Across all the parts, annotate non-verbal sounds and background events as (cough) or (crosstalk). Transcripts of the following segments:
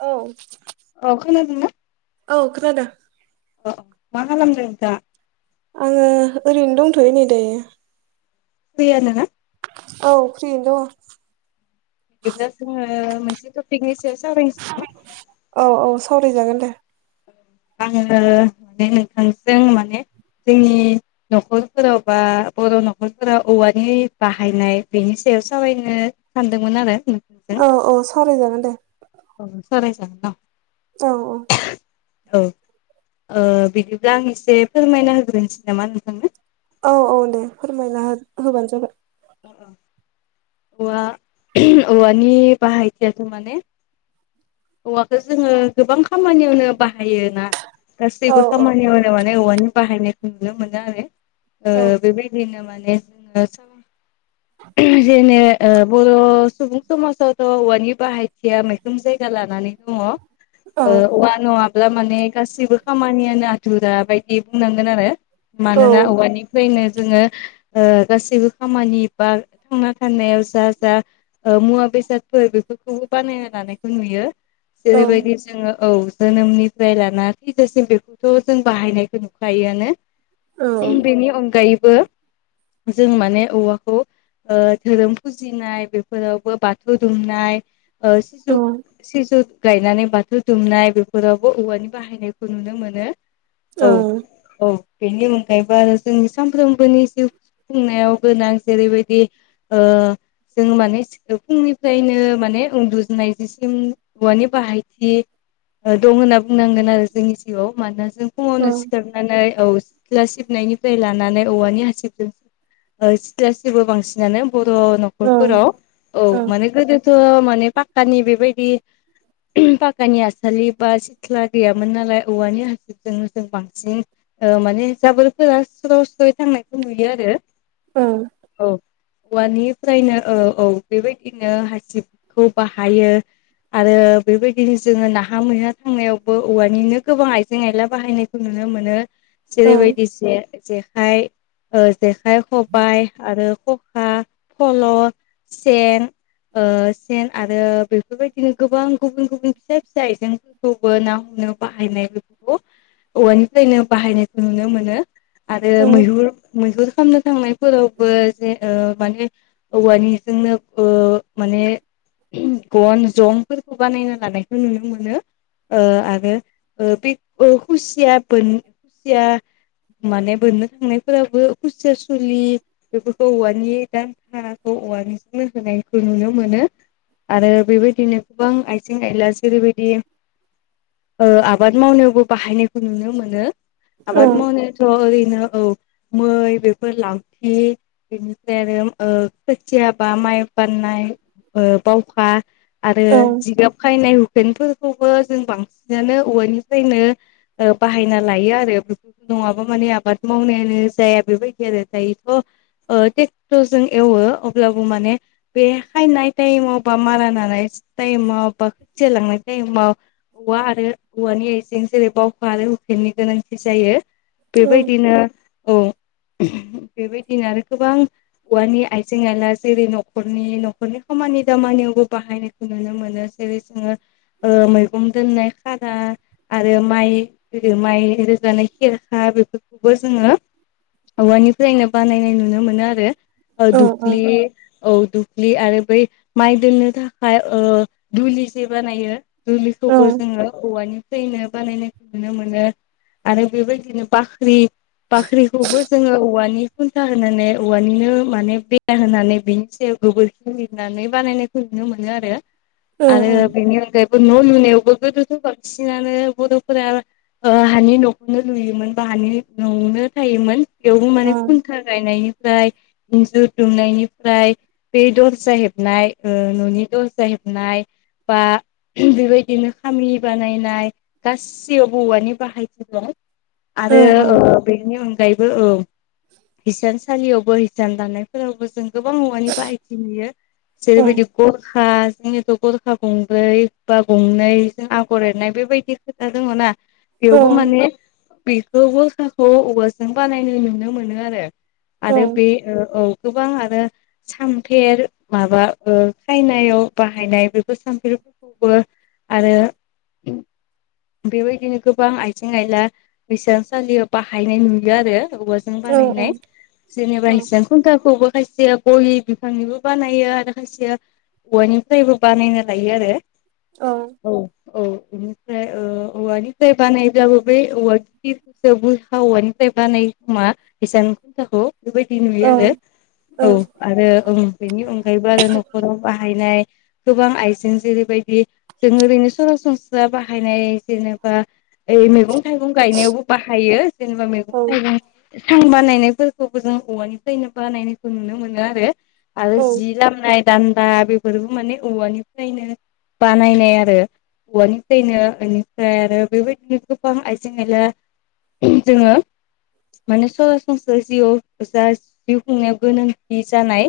औ औ खोनादोंना? औ खोनादों। अ औ मा खालामदों दा? आङो ओरैनो दंथ'यो नै दायो। फैयानो‌ ना। औ फ्रिनो दं। बिदिब्ला जोंङो मोनसेपिकनि सायाव सावरायनोस औ औ सावरायजागोन दे। औ। आंङो माने नोंथांजों माने जोंनि न'खरफोराव बा बर' न'खरफोराव औवानि बाहायनाय बेनि सायाव सावरायनो सानदोंमोन आरो नों औ औ सावरायजागोन दे। औ सावराय जागोन औ। औ औ औ ओ बिदिब्ला आं एसे फोरमायना होग्रोनोसै नामा नोंथांनो। औ औ दे फोरमायना हो होबानो जाबाय औ औवानि बाहायथियाथ' माने हौवाखौ जोंङो गोबां खामानियावनो बाहायो ना औ गासैबो औ खामानियावनो औवानि बाहायनायखौ नुनो मोनो आरो ओ औ बेबायदिनो माने जोंङो जेने ओ बर' सुबुं समाजाव थ' औवानि बाहायथिया मैखोम जायगा लानानै दङ औ औवा नङा अब्ला माने गासिबो खामानियानो आथुरा बायदि बुंनांगोन आरो औ मानोना औवानि नो जोंङो गासैबो खामानि बा थांना थानायाव जा जा ओं मुवा बेसादफोर बेफोरखौबो बानाय होनानै नुयो औ जेरैबायदि जोंङो औ जोनोमनि फाय लानानै जोसिम बेखौथ' जों बाहायनायखौ नुखायोआनो। औ बेनि अनगायैबो जों माने औवाखौ ओ धोरोम फुजिनाय बेफोरावबो बाथौ दुमनाय औ सिजु सिजौ गायनानै बाथौ दुमनाय बेफोरावबो औवानि बाहायनायखौ नुनो मोनो। औ औ बेनि अनगायैबो आरो जोंनि सानफ्रोमबोनि जिउ हबोमनायावबो जेरैबायदि ओ जों माने फुंनिफ्रायनो माने उन्दुजनाय जिसिम औवानि बाहायथि दं होनना बुंनांगोन आरो जोंनि जिउआव मानोना जों औ फुङावनो सिखारनानै औ सिथ्ला सिबनायनिफ्राय लानानै औवानि हासिबजों सिथलासेबो बांसिनानो बर' न नखरफोराव औ औ माने गोदोथ' माने पाक्कानि बेबायदि फाखानि हसालि बा सिथ्ला गैयामोन नालाय औवानि हा जों बांसिन माने ओ जाबोरफोरा सोराव सै थांनायखौ नुयो आरो। औ। औ औवानिफ्रायनो औ औ बेबायदिनो हासिब बाहायो। आरो बेबायदिनो जोंङो नाहा मैहा थांनायावबो औवानिनो गोबां आइजें आयला बाहायनो नुनो मोनो। जेरैबायदि ज जेखाइ ओ जेखाइ खबाय आरो फो फल' सेन ओ सेन आरो बेफोरबायदिनो गोबां गुबुन गुबुन फिसा फिसा आइजों बो ना हमनो बाहायनाय बेफोरखौ औवानिफ्रायनो बाहायनायखौ नुनो मोनो। आरो मैहुर मैहुर खालामनो थांनायफोरावबो जे ओ माने औवानिजोंनो ओ माने गन जंफोरखौ बानायना लानायखौ नुनो मोनो। ओ आरो बे ओ खुसिया बोन खुसिया माने बोननो थांनायफोराबो खुसियया सुलि बेफोरखौ औवानि दा भाराखौ औवानि जनो होनायखौ नुनो मोनो। आरो बेबायदिनो गोबां आइथिं आयला। जेरैबायदि आबाद मावनायावबो बाहायनायखौ नुनो मोनो। आबाद मावनायथ' ओरैनो औ मै बेफोर लावथि बेनिपाय आरो खोथियाबा माय बाननाय ओ बावखा आरो जिगाब खायनाय पेन्टफोरखौबो जों बांसिनानो औवानिफ्रायनो बाहायना लायो आरो बे नङाबा माने आबाद मावनायानो जाया बेबायदि आरो दायोथ' ओ ट्रेक्टरजों एवो अब्लाबो माने बे खाननाय टाइमाव बा मारा होनानाय टाइमाव बा खथि लांनाय टाइमाव औवा आरो औवानि आइजें जेरै बावखा आरो हुफेननि गोनांथि जायो बेबायदिनो औ। बेबायदिनो आरो गोबां औवानि आइजें आइला जेरै न'खरनि न'खरनि खामानि दामानियावबो बाहायनायखौ नुनो मोनो जेरै जोङो मैगं दोननाय खादा आरो माइ माइ रोगानाय खेरखा बेफोरखौबो जोङो औवानिफ्रायनो बानायनाय नुनो मोनो आरो दुब्लि औ दुब्लि आरो बै माइ दोननो थाखाय दुलि जे बानायो। गुलिखौबो जोङो औवानिफ्रायनो बानायनो नुनो मोनो आरो बेबायदिनो बाख्रि बाख्रिखौबो जोङो औवानि खुन्था होनानै औवानिनो माने बेर होनानै बेनि सायाव गोबोरखि लिरनानै बानायनायखौ नुनो मोनो आरो आरो बेनि अनगायै न' लुनायावबो गोदोथ' बांसिनानो बर'फोरा हानि न'खौनो लुयोमोन बा हानि न'आवनो थायोमोन। बेवबो माने खुन्था गायनायनिफ्राय इन्जुर दुमनायनिफ्राय बे दरज हेब नाय न'नि दरजा हेबनाय बा बेबायदिनो खामि बानायनाय गासिबो औवानि बाहायथिग आरो बेदिनिगायबो औ हिसानसालियावबो हिसान दानानायफोरावबो जों गोबां मुवानि बाहायथि नुयो जेरैबायदि गरखा जोंथ' गरखा गंब्रै बा गंनैजों आगर एरनाय बेबायदि खोथा दङ ना? बेवबो माने बेखौबोखाखौ औवाजों बानायनाय नुनो मोनो आरो आरो बे औ गोबां आरो सामफेर। माबा खायनायाव बाहायनाय बेफोर सामफ्रिफोरखौबो आरो (inaudible) बेबायदिनो गोबां आइजें आयला बेसानसालियाव बाहायनाय नुयो आरो बनाय जेनेबा खुन्थाखौबो खायसेया गय बिफांनि बानायो आरो खायसे औवानिफ्रायबो बानायनो लायो आरो औ औ बेनिफ्राय औवानिफ्राय बानायब्लाबो बे औवा (unintelligible) बुरखा औवानिफ्राय बानाय खोमा हिसाननि खुन्थाखौ बेबायदि नुयो आरो औ आरो ओं बेनि अनगायैबो आरो न'खराव बाहायनाय गोबां आइजें जेरैबायदि जों ओरैनो सरासनस्रा बाहायनाय जेनेबा ओइ मैगं थाइगं गायनायावबो बाहायो जेनेबा औ औ मैगं औ थाइगं सां बानायनायफोरखौबो जों औवानिफ्रायनो बानायनायखौ नुनो मोनो आरो आरो औ जि लामनाय दान्दा बेफोरबो माने औवानिफ्रायनो बानायनाय आरो औवानिफ्रायनो बेनिफ्राय आरो बेबायदिनो गोबां आइजें आइला जोङो माने सरासनस्रा जिउआव जा जिउ खुंनायाव गोनांथि जानाय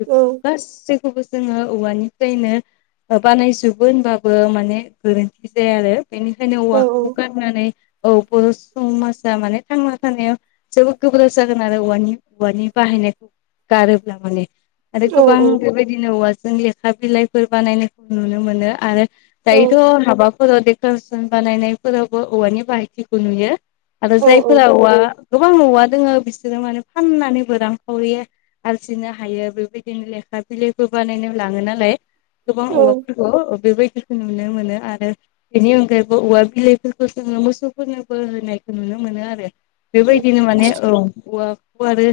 बेफोरखौ गासैखौबो जोङो औवानिफ्रायनो बानायजोबो होनबाबो माने गोरोन्थि जाया आरो बेनिखायनो औ औवाखौ गार थांनानै औ बर' समाजा माने थांना थानायाव जोबोद गोब्राब जागोन आरो औवानि औवानि बाहायनायखौ गारोब्ला माने आरो औ गोबां बेबायदिनो औवाजों लेखा बिलाइफोर बानायनायखौ नुनो मोनो आरो औ दायोथ' हाबाफोराव देक'रेसन बानायनायफोरावबो औवानि बाहायथिखौ नुयो आरो जायफोरा औवा गोबां न'वआ दङो बिसोरो माने फाननानैबो रांखावरि आरजिनो हायो बे बिदिनो लेखा बिलाइबो बानायनो लाङो नालाय गोबां औवा अ बेबायदिखौ नुनो मोनो आरो बेनि अनगायैबो औवा बिलाइफोरखौ जोङो मोसौफोरनोबो होनायखौ नुनो मोनो आरो बेबायदिनो माने औ औवाखौ आरो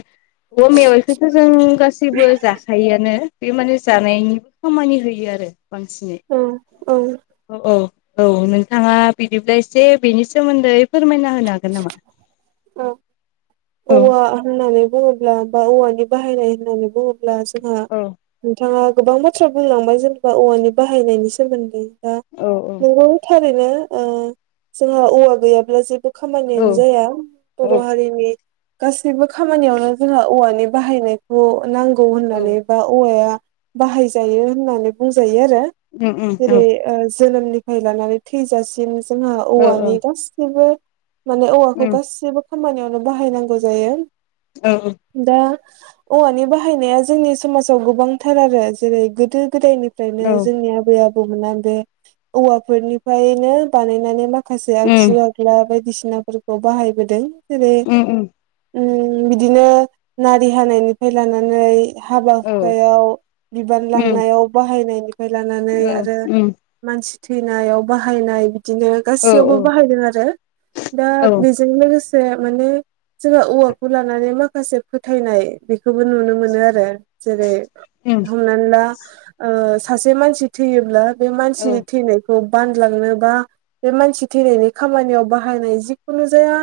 औवा मेवाइखौथ' जों गासैबो जाखायो। बे माने जानायनिबो खामानि होयो आरो बांसिनै औ औ औ औ औ नोंथाङा बिदिब्ला एसे बेनि सोमोन्दै फोरमायना लागोन नामा औ औवा होननानै बुङोब्ला बा औवानि बाहायनाय होननानै बुङोब्ला जोंहा औ नोंथाङा गोबां बाथ्रा बुंलांबाय जेनेबा औवानि बाहायनायनि सोमोन्दै दा औ नोंगौ थारैनो जोंहा औवा गैयाब्ला जेबो खामायनायानो औ जाया बर' हारिनि गासैबो खामानियावनो जोंहा औवानि बाहायनायखौ नांगौ होननानै बा औवाया बाहाय जायो होननानै बुंजायो आरो जेरै जोंनि बाहाय लानानै थैजासिम जोंहा औ औवानि गासिबो माने औ औवाखौ गासिबो खामानियावनो बाहायनांगौ जायो अ दा औवानि बाहायनाया जोंनि समाजाव गोबांथार आरो जेरै गोदो गोदायनि फ्रायनो जोंनि आबै आबौमोना बे औवाफोरनिफ्रायनो बानायनानै माखासे माखासे आगजु आगला बायदिसिनाफोरखौ बाहायबोदों जेरै उ उ बिदिनो नारि हानायनिफ्राय लानानै हाबा हुखायाव बिबान लांनायाव बाहायनायनिफ्राय लानानै आरो मानसि थैनायाव बाहायनाय बिदिनो गासैयावबो बाहायदों आरो दा बे जों लोगोसे माने जोंहा औवाखौ लानानै माखासे फोथायनाय बेखौबो नुनो मोनो आरो जेरै हमनानै ला सासे मानसि थैयोब्ला बे मानसि थैनायखौ खौ बानलांनो बा बे मानसि थैनायनि खामानियाव बाहायनाय जिखुनु जाया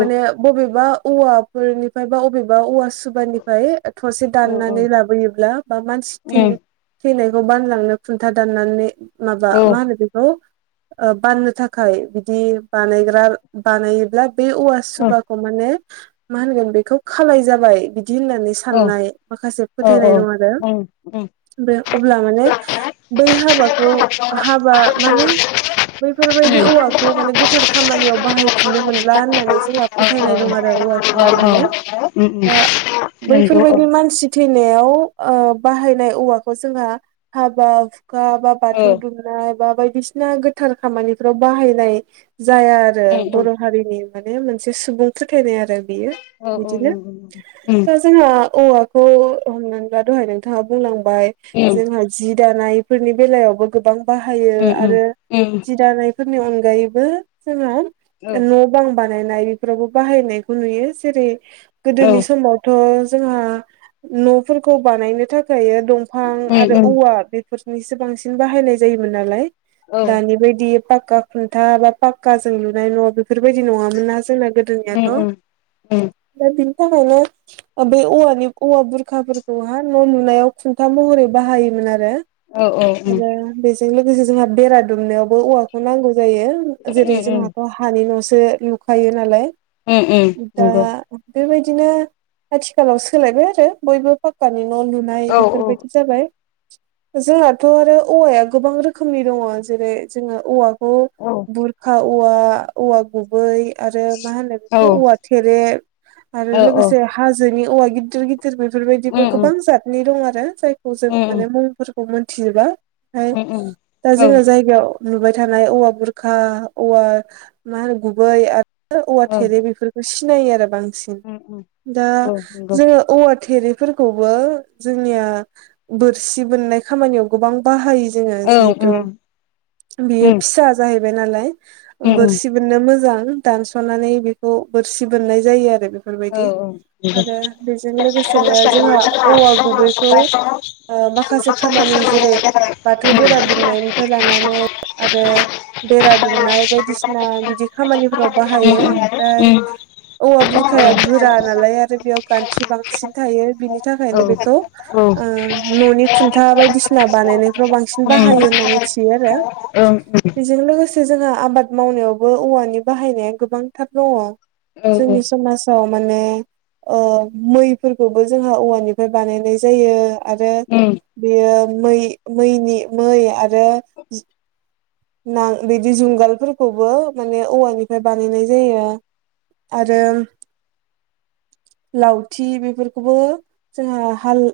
माने बबेबा औवाफोरनिफ्राय बा बबेबा औवा सुबनिफ्राय ओमफ्राय थसे दाननानै लाबोयोब्ला बा मानसि थै थैनायखौ बानलांनो खुन्था दाननानै औ माबा मा होनो बेखौ बाननो थाखाय बिदि बानायग्रा बानायोबब्ला बे औवा सुबा माने मा होनोन बेखौ खालाम जाबाय बिदि होननानै साननाय माखासे फोथायनाय दं आरो बे अब्ला माने बै हाबाखौ हाबा माने बै बेफोरबायदि औवाखौ माने गोथार खामानियाव बाहायफिननो मोनला होननानै जोंहा फोथायनाय दं आरो औवाखौ लानानै दा बैफोरबायदि मानसि फ थैनायाव बाहायनाय औवाखौ जोंहा हाबा हुखा बा बाथौ दुम बा बायदिसिना गोथार खामानिफ्राव बाहायनाय जाया आरो बर हारिनि माने मोनसे सुबुं फोथायनाय आरो बियो बिदिनो जोंहा औवाखौ हमनानैब्ला दहाय नोंथाङा बुंलांबाय जोंहा जि दानायफोरनि बेलायावबो गोबां बाहायो आरो जि दानाय फोरनि अनगायैबो जोंहा न' बां बानायनाय बो बाहायनायखौ नुयो जेरै गोदोनि समाव थ' जोंहा न'फोरखौ बानायनो थाखाय दंफां आरो औवा बे फोरनिसो बांसिन बाहायनाय जायोमोन नालाय दानि बायदि पाक्का खुन्था बा पाक्क जों लुनाय न' बेफोरबायदि नङामोन नहा जोंना गोदोनियाथ' दा बिनि थाखायनो बेै औवानि औवा बुरखाफोरखौह न' लुनायाव खुन्था महरै बाहायोमोन आरो आरो बेजों लोगोसे जोंहा बेरा दुमनायावबो औवाखौ नांगौ जायो जेरै जोंहाथ' हानि न'सो लुखायो नालाय दा बेबायदिनो आथिखालाव सोलायबाय आरो बयबो फाक्कानि न' लु नाय बेफोरबायदि जाबाय जोंहाथ' आरो औवाया गोबां रोखोमनि दङ जेरै जोङो औवाखौ औ बुरखा औवा औवा गुबै आरो मा होनो बेखौ औवा थेरे औ आरो औ लोगोसे हाजोनि औवा गिदिर गिदिर ग बेफोरबायदिबो उम उम गोबां जतनि दं आरो जायखौ जों माने मुंफोरखौ मोनथियोब्ला ओमाय उम उम दा औ जोङो जायगायाव नुबाय थानाय औवा बुरखा औवा मा होनो गुबै आरो औवा औ थेरे बेफोरखौ सिनायो आरो बांसिन उम दा औ नंगौ जोङो औवा थेरिफोरखौबो जोंनिया बोरसि बोननाय खामानियाव गोबां बाहायो जोङो औ उम जिहेथु उम बेयो उम फिसा जाहैबाय नालाय उम बोरसि बोननो मोजां दानस'नानै बेखौ बोरसि बोननाय जायो आरो बे औ औ बेफोरबायदि नंगौ औ आरो बेजों लोगोसेनो जोंहा औवा गुबैखौ माखासे खामानि जेरै बाथौ बेरा दुमनायनिफ्राय लानानै आरो बेरा दुमनाय बायदिसिना बिदि खामानिफोराव बाहायो ओमफ्राय औवा बुरखाया गोरा नालाय आरो बेयाव खान्थि बांसिन थायो बिनि बि थाखायनो बेखौ न'नि खुन्था बायदिसिना बानायनो ाव बांसिन उम बाहायो होननानै मिथियो आरो ओं उम बेजों लोगोसे से जोंहा आबाद मावनायावबो औवानि बाहायनाया गोबांथार दङ औ जोंनि समाज माने मैफोरखौबो जोंहा औवानिफ्राय बानायनाय जायो आरो उम बेयो मै मैनि मै आरो न बिदि जुंगालफोरखौबो माने औवानिफ्राय बानायनाय जायो आरो लावथि बेफोरखौबो जोंहा हाल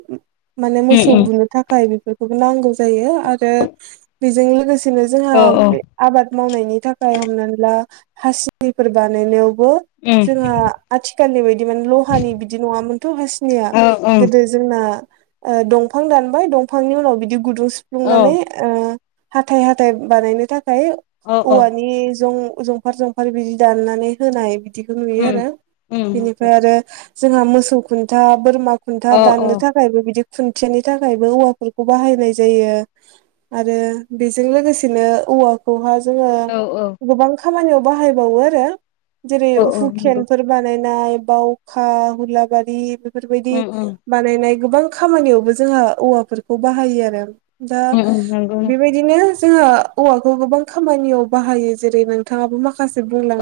माने उम मोसौ उम बुनो थाखाय बेफोरखौबो नांगौ जायो आरो बेजों लोगोसेनो जोंहा औ औ आबाद मावनायनि थाखाय हमनानै ला हासिफोर बानायनायावबो उम जोंहा आथिखालनि बायदि माने लहानि बिदि नङामोनथ' हासिनिया औ ओं गोदो जोंना दंफां दानबाय दंफांनि उनाव बिदि गुदुं सिफ्लुंनानै औ हाथथाय हाथथाय बानायनो थाखाय औ औ औवानि ज ज सफखार जंफ बिदि दाननानै होनाय बिदिखौ नुयो आरो उम उम बिनिफ्राय आरो जोंहा मोसौ खुन्था बोरमा खुन्था अ अ औ दाननो थाखाय थाखायबो बिदि खुन्थियानि थाखायबो औवाफोरखौ बाहायनाय जायो आरो जों लोगोसेनो औवाखौहा जोङो औ गोबां खामानियाव बाहायबावो आरो जेरै औ औ नंगौ हुकेनफोर बानायनाय बावखा हुलाबारि बेफोरबायदि उम उम बानायनाय गोबां खामानियावबो जोंहा औवाफोरखौ बाहायो आरो दा उम उम नंगौ बेबायदिनो जोंहा औवाखौ गोबां खामानियाव बाहायो जेरै नोंथाङाबो माखासे बुंलांो